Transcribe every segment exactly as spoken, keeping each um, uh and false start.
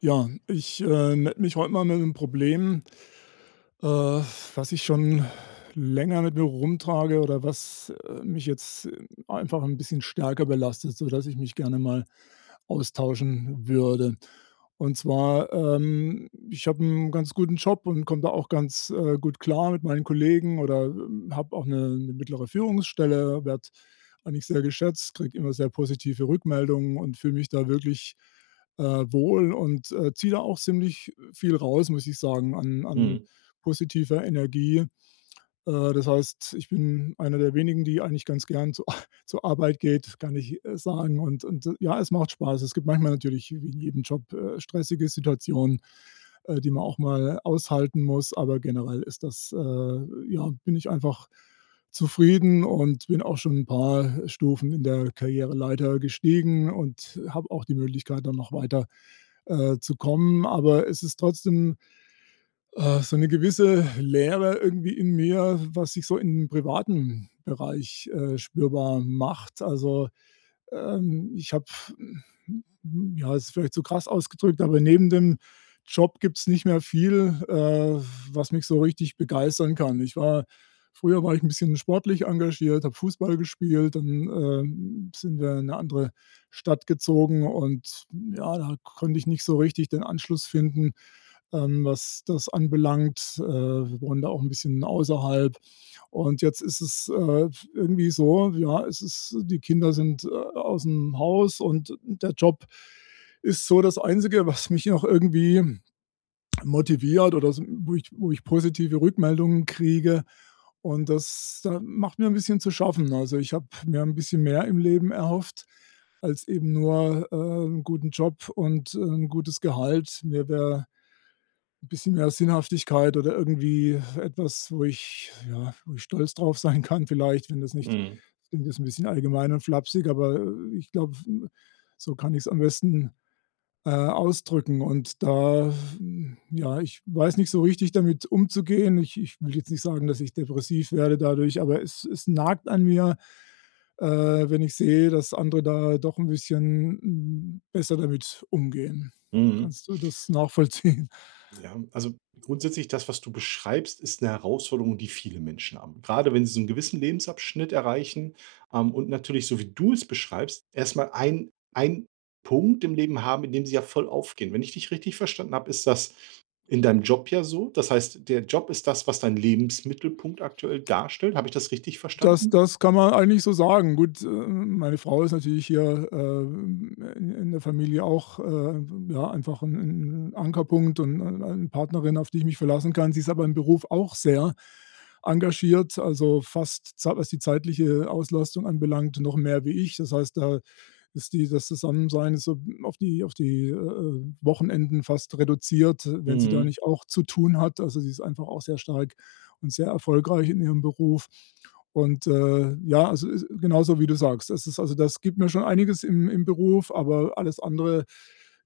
Ja, ich, äh, melde mich heute mal mit 'nem Problem, äh, was ich schon länger mit mir rumtrage oder was, äh, mich jetzt äh, einfach ein bisschen stärker belastet, sodass ich mich gerne mal austauschen würde. Und zwar, ähm, ich habe einen ganz guten Job und komme da auch ganz, äh, gut klar mit meinen Kollegen oder, ähm, habe auch eine 'ne mittlere Führungsstelle, werde eigentlich sehr geschätzt, kriege immer sehr positive Rückmeldungen und fühle mich da wirklich, äh, wohl und, äh, ziehe da auch ziemlich viel raus, muss ich sagen, an an Mhm, positiver Energie. Äh, das heißt, ich bin einer der wenigen, die eigentlich ganz gern zu zur Arbeit geht, kann ich, äh, sagen. Und und, äh, ja, es macht Spaß. Es gibt manchmal natürlich wie in jedem Job, äh, stressige Situationen, äh, die man auch mal aushalten muss, aber generell ist das, äh ja, bin ich einfach zufrieden und bin auch schon ein paar Stufen in der Karriereleiter gestiegen und habe auch die Möglichkeit, dann noch weiter, äh, zu kommen. Aber es ist trotzdem äh, so eine gewisse Leere irgendwie in mir, was sich so im privaten Bereich, äh, spürbar macht. Also, ähm, ich habe hm, ja, ist vielleicht zu krass ausgedrückt, aber neben dem Job gibt's nicht mehr viel, äh, was mich so richtig begeistern kann. Ich war früher war ich ein bisschen sportlich engagiert, habe Fußball gespielt, dann, ähm, sind wir in eine andere Stadt gezogen und ja, da konnte ich nicht so richtig den Anschluss finden ähm, was das anbelangt. Äh, wir wohnen da auch ein bisschen außerhalb. Und jetzt ist es, äh, irgendwie so, ja, es ist die Kinder sind, äh, aus dem Haus und der Job ist so das Einzige, was mich noch irgendwie motiviert oder s wo ich wo ich positive Rückmeldungen kriege. Und das, äh, macht mir ein bisschen zu schaffen. Also, ich habe mir ein bisschen mehr im Leben erhofft als eben nur, äh, 'n guten Job und, äh, 'n gutes Gehalt. Mir wäre bisschen mehr Sinnhaftigkeit oder irgendwie etwas, wo ich ja, wo ich stolz drauf sein kann vielleicht, wenn das nicht mhm, das klingt jetzt 'n bisschen allgemein und flapsig, aber, äh, ich glaube, hm, so kann ich es am besten, äh, ausdrücken. Und da hm, ja, ich weiß nicht so richtig, damit umzugehen. Ich ich will jetzt nicht sagen, dass ich depressiv werde dadurch, aber es es nagt an mir, äh, wenn ich sehe, dass andere da doch ein bisschen, hm, besser damit umgehen. mhm. Kannst du das nachvollziehen? Ja, also grundsätzlich das, was du beschreibst, ist eine Herausforderung, die viele Menschen haben. Gerade wenn sie so einen gewissen Lebensabschnitt erreichen, ähm, und natürlich, so wie du es beschreibst, erstmal ein ein Punkt im Leben haben, in dem sie ja voll aufgehen. Wenn ich dich richtig verstanden habe, ist das in deinem Job ja so. Das heißt, der Job ist das, was dein Lebensmittelpunkt aktuell darstellt. Habe ich das richtig Das verstanden? das kann man eigentlich so sagen. Gut, ähm, meine Frau ist natürlich hier, ähm, in in der Familie auch, äh, ja, einfach 'n 'n Ankerpunkt und ein eine Partnerin, auf die ich mich verlassen kann. Sie ist aber im Beruf auch sehr engagiert, also fast za was die zeitliche Auslastung anbelangt, noch mehr wie ich. Das heißt, da ist die das Zusammensein ist so auf die auf die, äh, äh, Wochenenden fast reduziert, wenn sie da Mhm. nicht auch zu tun hat. Also, sie ist einfach auch sehr stark und sehr erfolgreich in ihrem Beruf. Und, äh, ja, also, ist genauso wie du sagst. Das ist also das gibt mir schon einiges im im Beruf, aber alles andere,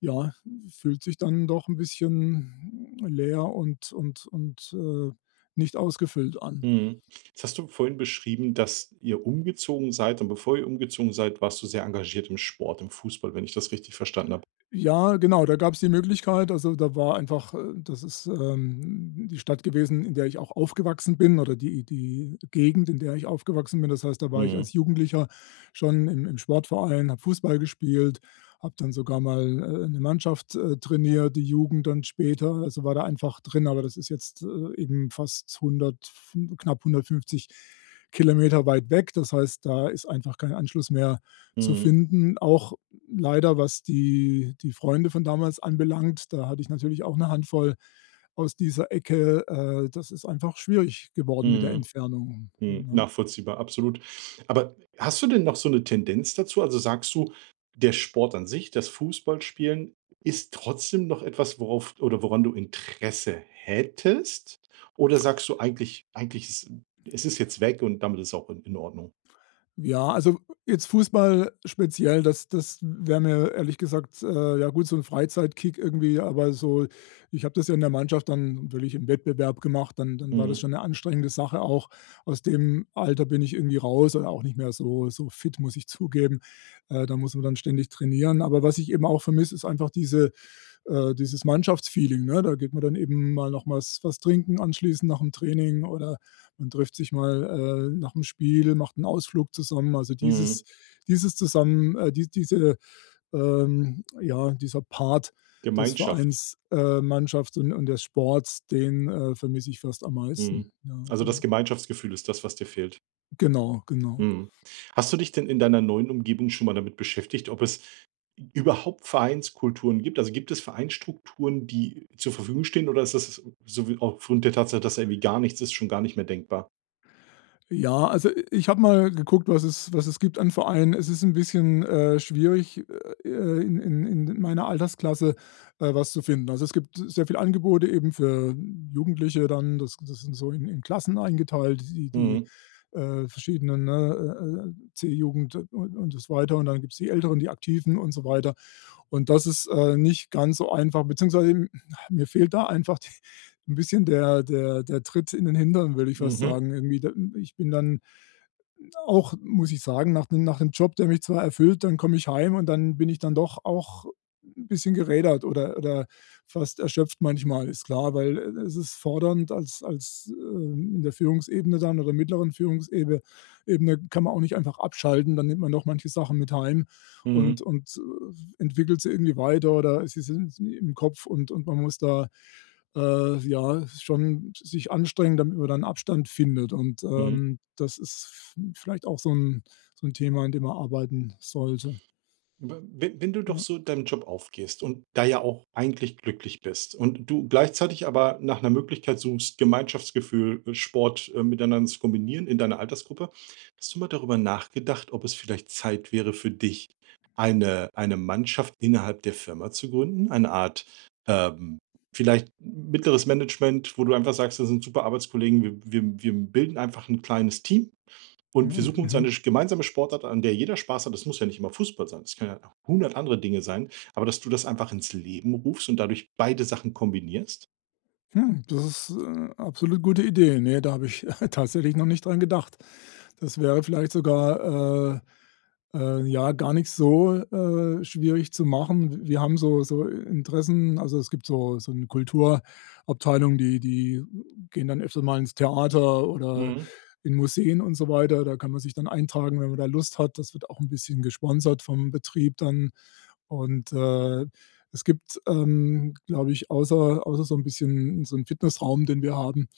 ja, fühlt sich dann doch ein bisschen leer und und und, äh, nicht ausgefüllt an. Mhm. Jetzt hast du vorhin beschrieben, dass ihr umgezogen seid und bevor ihr umgezogen seid, warst du sehr engagiert im Sport, im Fußball, wenn ich das richtig verstanden habe. Ja, genau, da gab's die Möglichkeit. Also, da war einfach äh, das ist, ähm, die Stadt gewesen, in der ich auch aufgewachsen bin oder die die Gegend, in der ich aufgewachsen bin. Das heißt, da war ich als Mhm. Jugendlicher schon im im Sportverein, habe Fußball gespielt, habe dann sogar mal, äh, 'ne Mannschaft, äh, trainiert, die Jugend dann später. Also, war da einfach drin, aber das ist jetzt, äh, eben fast hundert, knapp hundertfünfzig Kilometer weit weg. Das heißt, da ist einfach kein Anschluss mehr zu Mhm. finden. Auch leider, was die die Freunde von damals anbelangt, da hatte ich natürlich auch eine Handvoll aus dieser Ecke. Äh, das ist einfach schwierig geworden mit der Mhm. Entfernung, Mhm. ne? Nachvollziehbar, absolut. Aber hast du denn noch so eine Tendenz dazu? Also sagst du, der Sport an sich, das Fußballspielen, ist trotzdem noch etwas, worauf oder woran du Interesse hättest? Oder sagst du eigentlich, eigentlich ist, es ist jetzt weg und damit ist auch in, in Ordnung? Ja, also jetzt Fußball speziell, das das wäre mir ehrlich gesagt äh, ja gut, so ein Freizeitkick irgendwie, aber so ich habe das ja in der Mannschaft dann natürlich im Wettbewerb gemacht, dann dann war das Mhm. schon eine anstrengende Sache auch. Aus dem Alter bin ich irgendwie raus oder auch nicht mehr so so fit, muss ich zugeben. Äh, da muss man dann ständig trainieren. Aber was ich eben auch vermisse, ist einfach diese äh, dieses Mannschaftsfeeling, ne? Da geht man dann eben mal noch mal was was trinken anschließend nach dem Training oder man trifft sich mal, äh, nach dem Spiel, macht einen Ausflug zusammen. Also, dieses Mhm. dieses zusammen äh, die diese, ähm ja, dieser Part des Gemeinschaft. Vereins äh, Mannschaft und und des Sports, den, äh, vermisse ich fast am meisten. Mhm. Ja, Also, das ja. Gemeinschaftsgefühl ist das, was dir fehlt. Genau, genau. Mhm. Hast du dich denn in deiner neuen Umgebung schon mal damit beschäftigt, ob es überhaupt Vereinskulturen gibt? Also, gibt es Vereinsstrukturen, die zur Verfügung stehen oder ist das so wie aufgrund der Tatsache, dass da irgendwie gar nichts ist, schon gar nicht mehr denkbar? Ja, also ich habe mal geguckt, was es was es gibt an Vereinen. Es ist ein bisschen, äh, schwierig, äh, in in in meiner Altersklasse, äh, was zu finden. Also, es gibt sehr viel Angebote eben für Jugendliche dann. Das das sind so in in Klassen eingeteilt, die die, Mhm. äh, verschiedenen, ne, äh, äh, C-Jugend und und das weiter und dann gibt es die Älteren, die Aktiven und so weiter. Und das ist, äh, nicht ganz so einfach, beziehungsweise, hm, mir fehlt da einfach ein bisschen der der der Tritt in den Hintern, würde ich fast Mhm. sagen. Irgendwie da ich bin dann auch, muss ich sagen, nach 'nem nach 'nem Job, der mich zwar erfüllt, dann komme ich heim und dann bin ich dann doch auch ein bisschen gerädert oder oder fast erschöpft manchmal, ist klar, weil, äh, es ist fordernd als als, ähm, in der Führungsebene dann oder mittleren Führungsebene Ebene kann man auch nicht einfach abschalten, dann nimmt man doch manche Sachen mit heim und Mhm. und, äh, entwickelt sie irgendwie weiter oder sie sind im Kopf und und man muss da, äh, ja, schon sich anstrengen, damit man dann Abstand findet und, Mhm. ähm, das ist vielleicht auch so ein so 'n Thema, an dem man arbeiten sollte, W wenn wenn du doch ne? so deinem Job aufgehst und da ja auch eigentlich glücklich bist und du gleichzeitig aber nach einer Möglichkeit suchst, Gemeinschaftsgefühl, äh, Sport, äh, miteinander zu kombinieren in deiner Altersgruppe, hast du mal darüber nachgedacht, ob es vielleicht Zeit wäre für dich, eine eine Mannschaft innerhalb der Firma zu gründen? Eine Art, ähm, vielleicht mittleres Management, wo du einfach sagst: „Das sind super Arbeitskollegen, wir wir wir bilden einfach ein kleines Team.“ Und wir Mhm, suchen uns mhm. eine gemeinsame Sportart, an der jeder Spaß hat. Das muss ja nicht immer Fußball sein. Das können ja hundert andere Dinge sein, aber dass du das einfach ins Leben rufst und dadurch beide Sachen kombinierst. Hm, das ist, äh, absolut gute Idee. Ne, da habe ich tatsächlich noch nicht dran gedacht. Das wäre vielleicht sogar, äh, äh, ja, gar nicht so, äh, schwierig zu machen. Wir haben so so Interessen also, es gibt so so eine Kulturabteilung, die die gehen dann öfter mal ins Theater oder Mhm. in Museen und so weiter. Da kann man sich dann eintragen, wenn man da Lust hat. Das wird auch ein bisschen gesponsert vom Betrieb dann. Und, äh, es gibt, ähm, glaube ich, außer außer so ein bisschen so 'n Fitnessraum, den wir haben,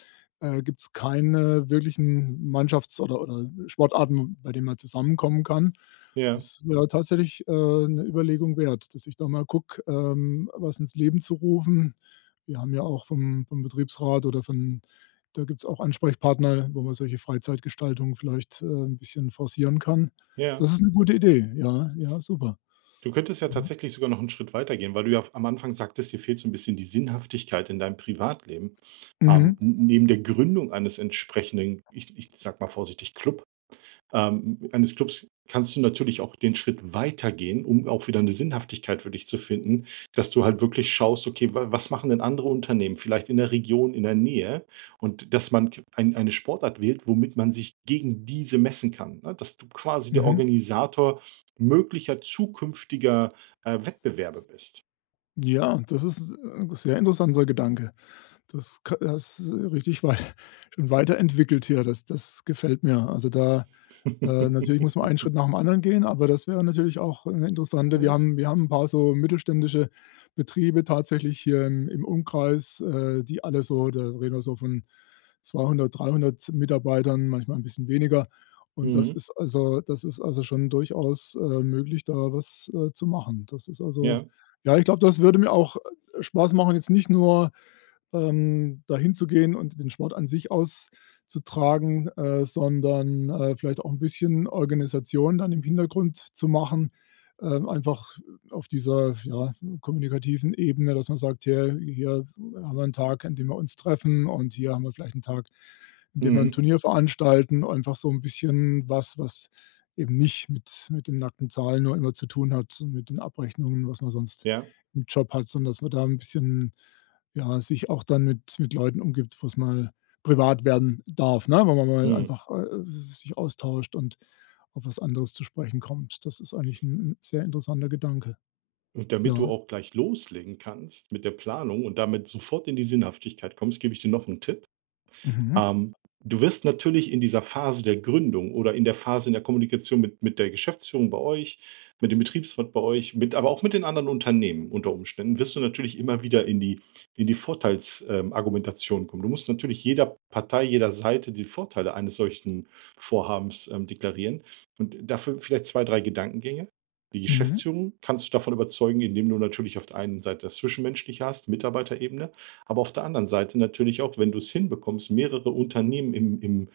äh, gibt es keine wirklichen Mannschafts oder oder Sportarten, bei denen man zusammenkommen kann. Ja, Das wäre tatsächlich, äh, 'ne Überlegung wert, dass ich da mal gucke, ähm, was ins Leben zu rufen. Wir haben ja auch vom vom Betriebsrat oder von da gibt es auch Ansprechpartner, wo man solche Freizeitgestaltung vielleicht, äh, 'n bisschen forcieren kann. ja. Das ist eine gute Idee. Ja, ja, super. Du könntest ja Mhm. tatsächlich sogar noch einen Schritt weitergehen, weil du ja am Anfang sagtest, dir fehlt so ein bisschen die Sinnhaftigkeit in deinem Privatleben. Ähm, Mhm. n neben der Gründung eines entsprechenden, ich ich sage mal vorsichtig, Club, ähm, eines Clubs kannst du natürlich auch den Schritt weitergehen, um auch wieder eine Sinnhaftigkeit für dich zu finden, dass du halt wirklich schaust: „Okay, wa was machen denn andere Unternehmen vielleicht in der Region, in der Nähe?“ Und dass man k ein eine Sportart wählt, womit man sich gegen diese messen kann, ne? Dass du quasi der Mhm. Organisator möglicher zukünftiger, äh, Wettbewerbe bist. Ja, das ist 'n sehr interessanter Gedanke. Das ka hast, äh, richtig wei schon weiterentwickelt hier. Das das gefällt mir. Also, da Äh, natürlich muss man einen Schritt nach dem anderen gehen, aber das wäre natürlich auch eine interessante wir Ja. haben wir haben ein paar so mittelständische Betriebe tatsächlich hier im im Umkreis, äh, die alle so da reden wir so von zweihundert, dreihundert Mitarbeitern, manchmal ein bisschen weniger. Und das Mhm. ist also das ist also schon durchaus, äh, möglich, da was, äh, zu machen. Das ist also Ja. ja, ich glaube, das würde mir auch, äh, Spaß machen, jetzt nicht nur, ähm, dahin zu gehen und den Sport an sich aus zu tragen, äh, sondern, äh, vielleicht auch ein bisschen Organisation dann im Hintergrund zu machen, ähm, einfach auf dieser, ja, kommunikativen Ebene, dass man sagt: „Hier hier haben wir einen Tag, an dem wir uns treffen und hier haben wir vielleicht einen Tag, an dem wir ein Mhm. Turnier veranstalten.“ Einfach so ein bisschen was, was eben nicht mit mit den nackten Zahlen nur immer zu tun hat mit den Abrechnungen, was man sonst Ja. im Job hat, sondern dass man da ein bisschen, ja, sich auch dann mit mit Leuten umgibt, wo's mal privat werden darf, ne? Wenn man mal Mhm. einfach, äh, sich austauscht und auf was anderes zu sprechen kommt. Das ist eigentlich ein 'n sehr interessanter Gedanke. Und damit du Ja. auch gleich loslegen kannst mit der Planung und damit sofort in die Sinnhaftigkeit kommst, gebe ich dir noch einen Tipp. Mhm. Ähm, du wirst natürlich in dieser Phase der Gründung oder in der Phase in der Kommunikation mit mit der Geschäftsführung bei euch, mit dem Betriebsrat bei euch, mit aber auch mit den anderen Unternehmen unter Umständen, wirst du natürlich immer wieder in die in die Vorteilsargumentation, ähm, Argumentation kommen. Du musst natürlich jeder Partei, jeder Seite die Vorteile eines solchen Vorhabens, ähm, deklarieren und dafür vielleicht zwei drei Gedankengänge. Die Mhm. Geschäftsführung kannst du davon überzeugen, indem du natürlich auf der einen Seite das Zwischenmenschliche hast, Mitarbeiterebene. Aber auf der anderen Seite natürlich auch, wenn du es hinbekommst, mehrere Unternehmen im im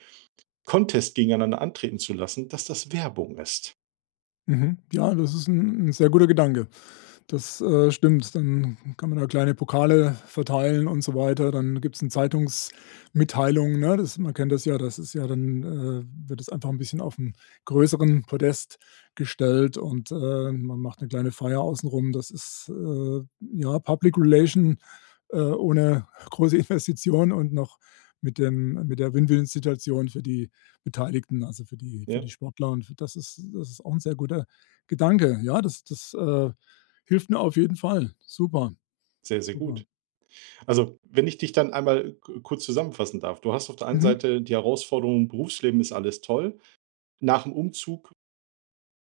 Contest gegeneinander antreten zu lassen, dass das Werbung ist. Mhm. Ja, das ist ein 'n sehr guter Gedanke. Das, äh, stimmt. Dann kann man da kleine Pokale verteilen und so weiter. Dann gibt es eine Zeitungsmitteilung, ne? Das man kennt das ja, das ist ja dann, äh wird es einfach ein bisschen auf 'n größeren Podest gestellt und, äh, man macht eine kleine Feier außenrum. Das ist, äh, ja, Public Relation, äh, ohne große Investition und noch mit dem mit der Win-Win-Situation für die Beteiligten, also für die für Ja, die Sportler und f das ist das ist auch ein sehr guter Gedanke. Ja, das das, äh Hilft mir auf jeden Fall. Super, sehr, sehr super. gut. Also, wenn ich dich dann einmal ku kurz zusammenfassen darf. Du hast auf der einen Mhm. Seite die Herausforderung, Berufsleben ist alles toll. Nach dem Umzug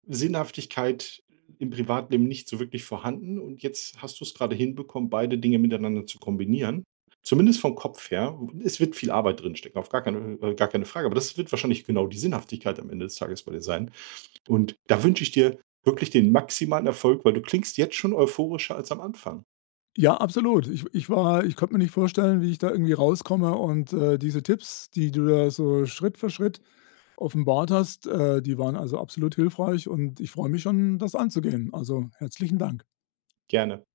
Sinnhaftigkeit im Privatleben nicht so wirklich vorhanden und jetzt hast du es gerade hinbekommen, beide Dinge miteinander zu kombinieren. Zumindest vom Kopf her. Es wird viel Arbeit drinstecken, auf gar keine äh, gar keine Frage, aber das wird wahrscheinlich genau die Sinnhaftigkeit am Ende des Tages bei dir sein. Und da wünsche ich dir wirklich den maximalen Erfolg, weil du klingst jetzt schon euphorischer als am Anfang. Ja, absolut. Ich ich war ich konnte mir nicht vorstellen, wie ich da irgendwie rauskomme und, äh, diese Tipps, die du da so Schritt für Schritt offenbart hast, äh, die waren also absolut hilfreich und ich freue mich schon, das anzugehen. Also, herzlichen Dank. Gerne.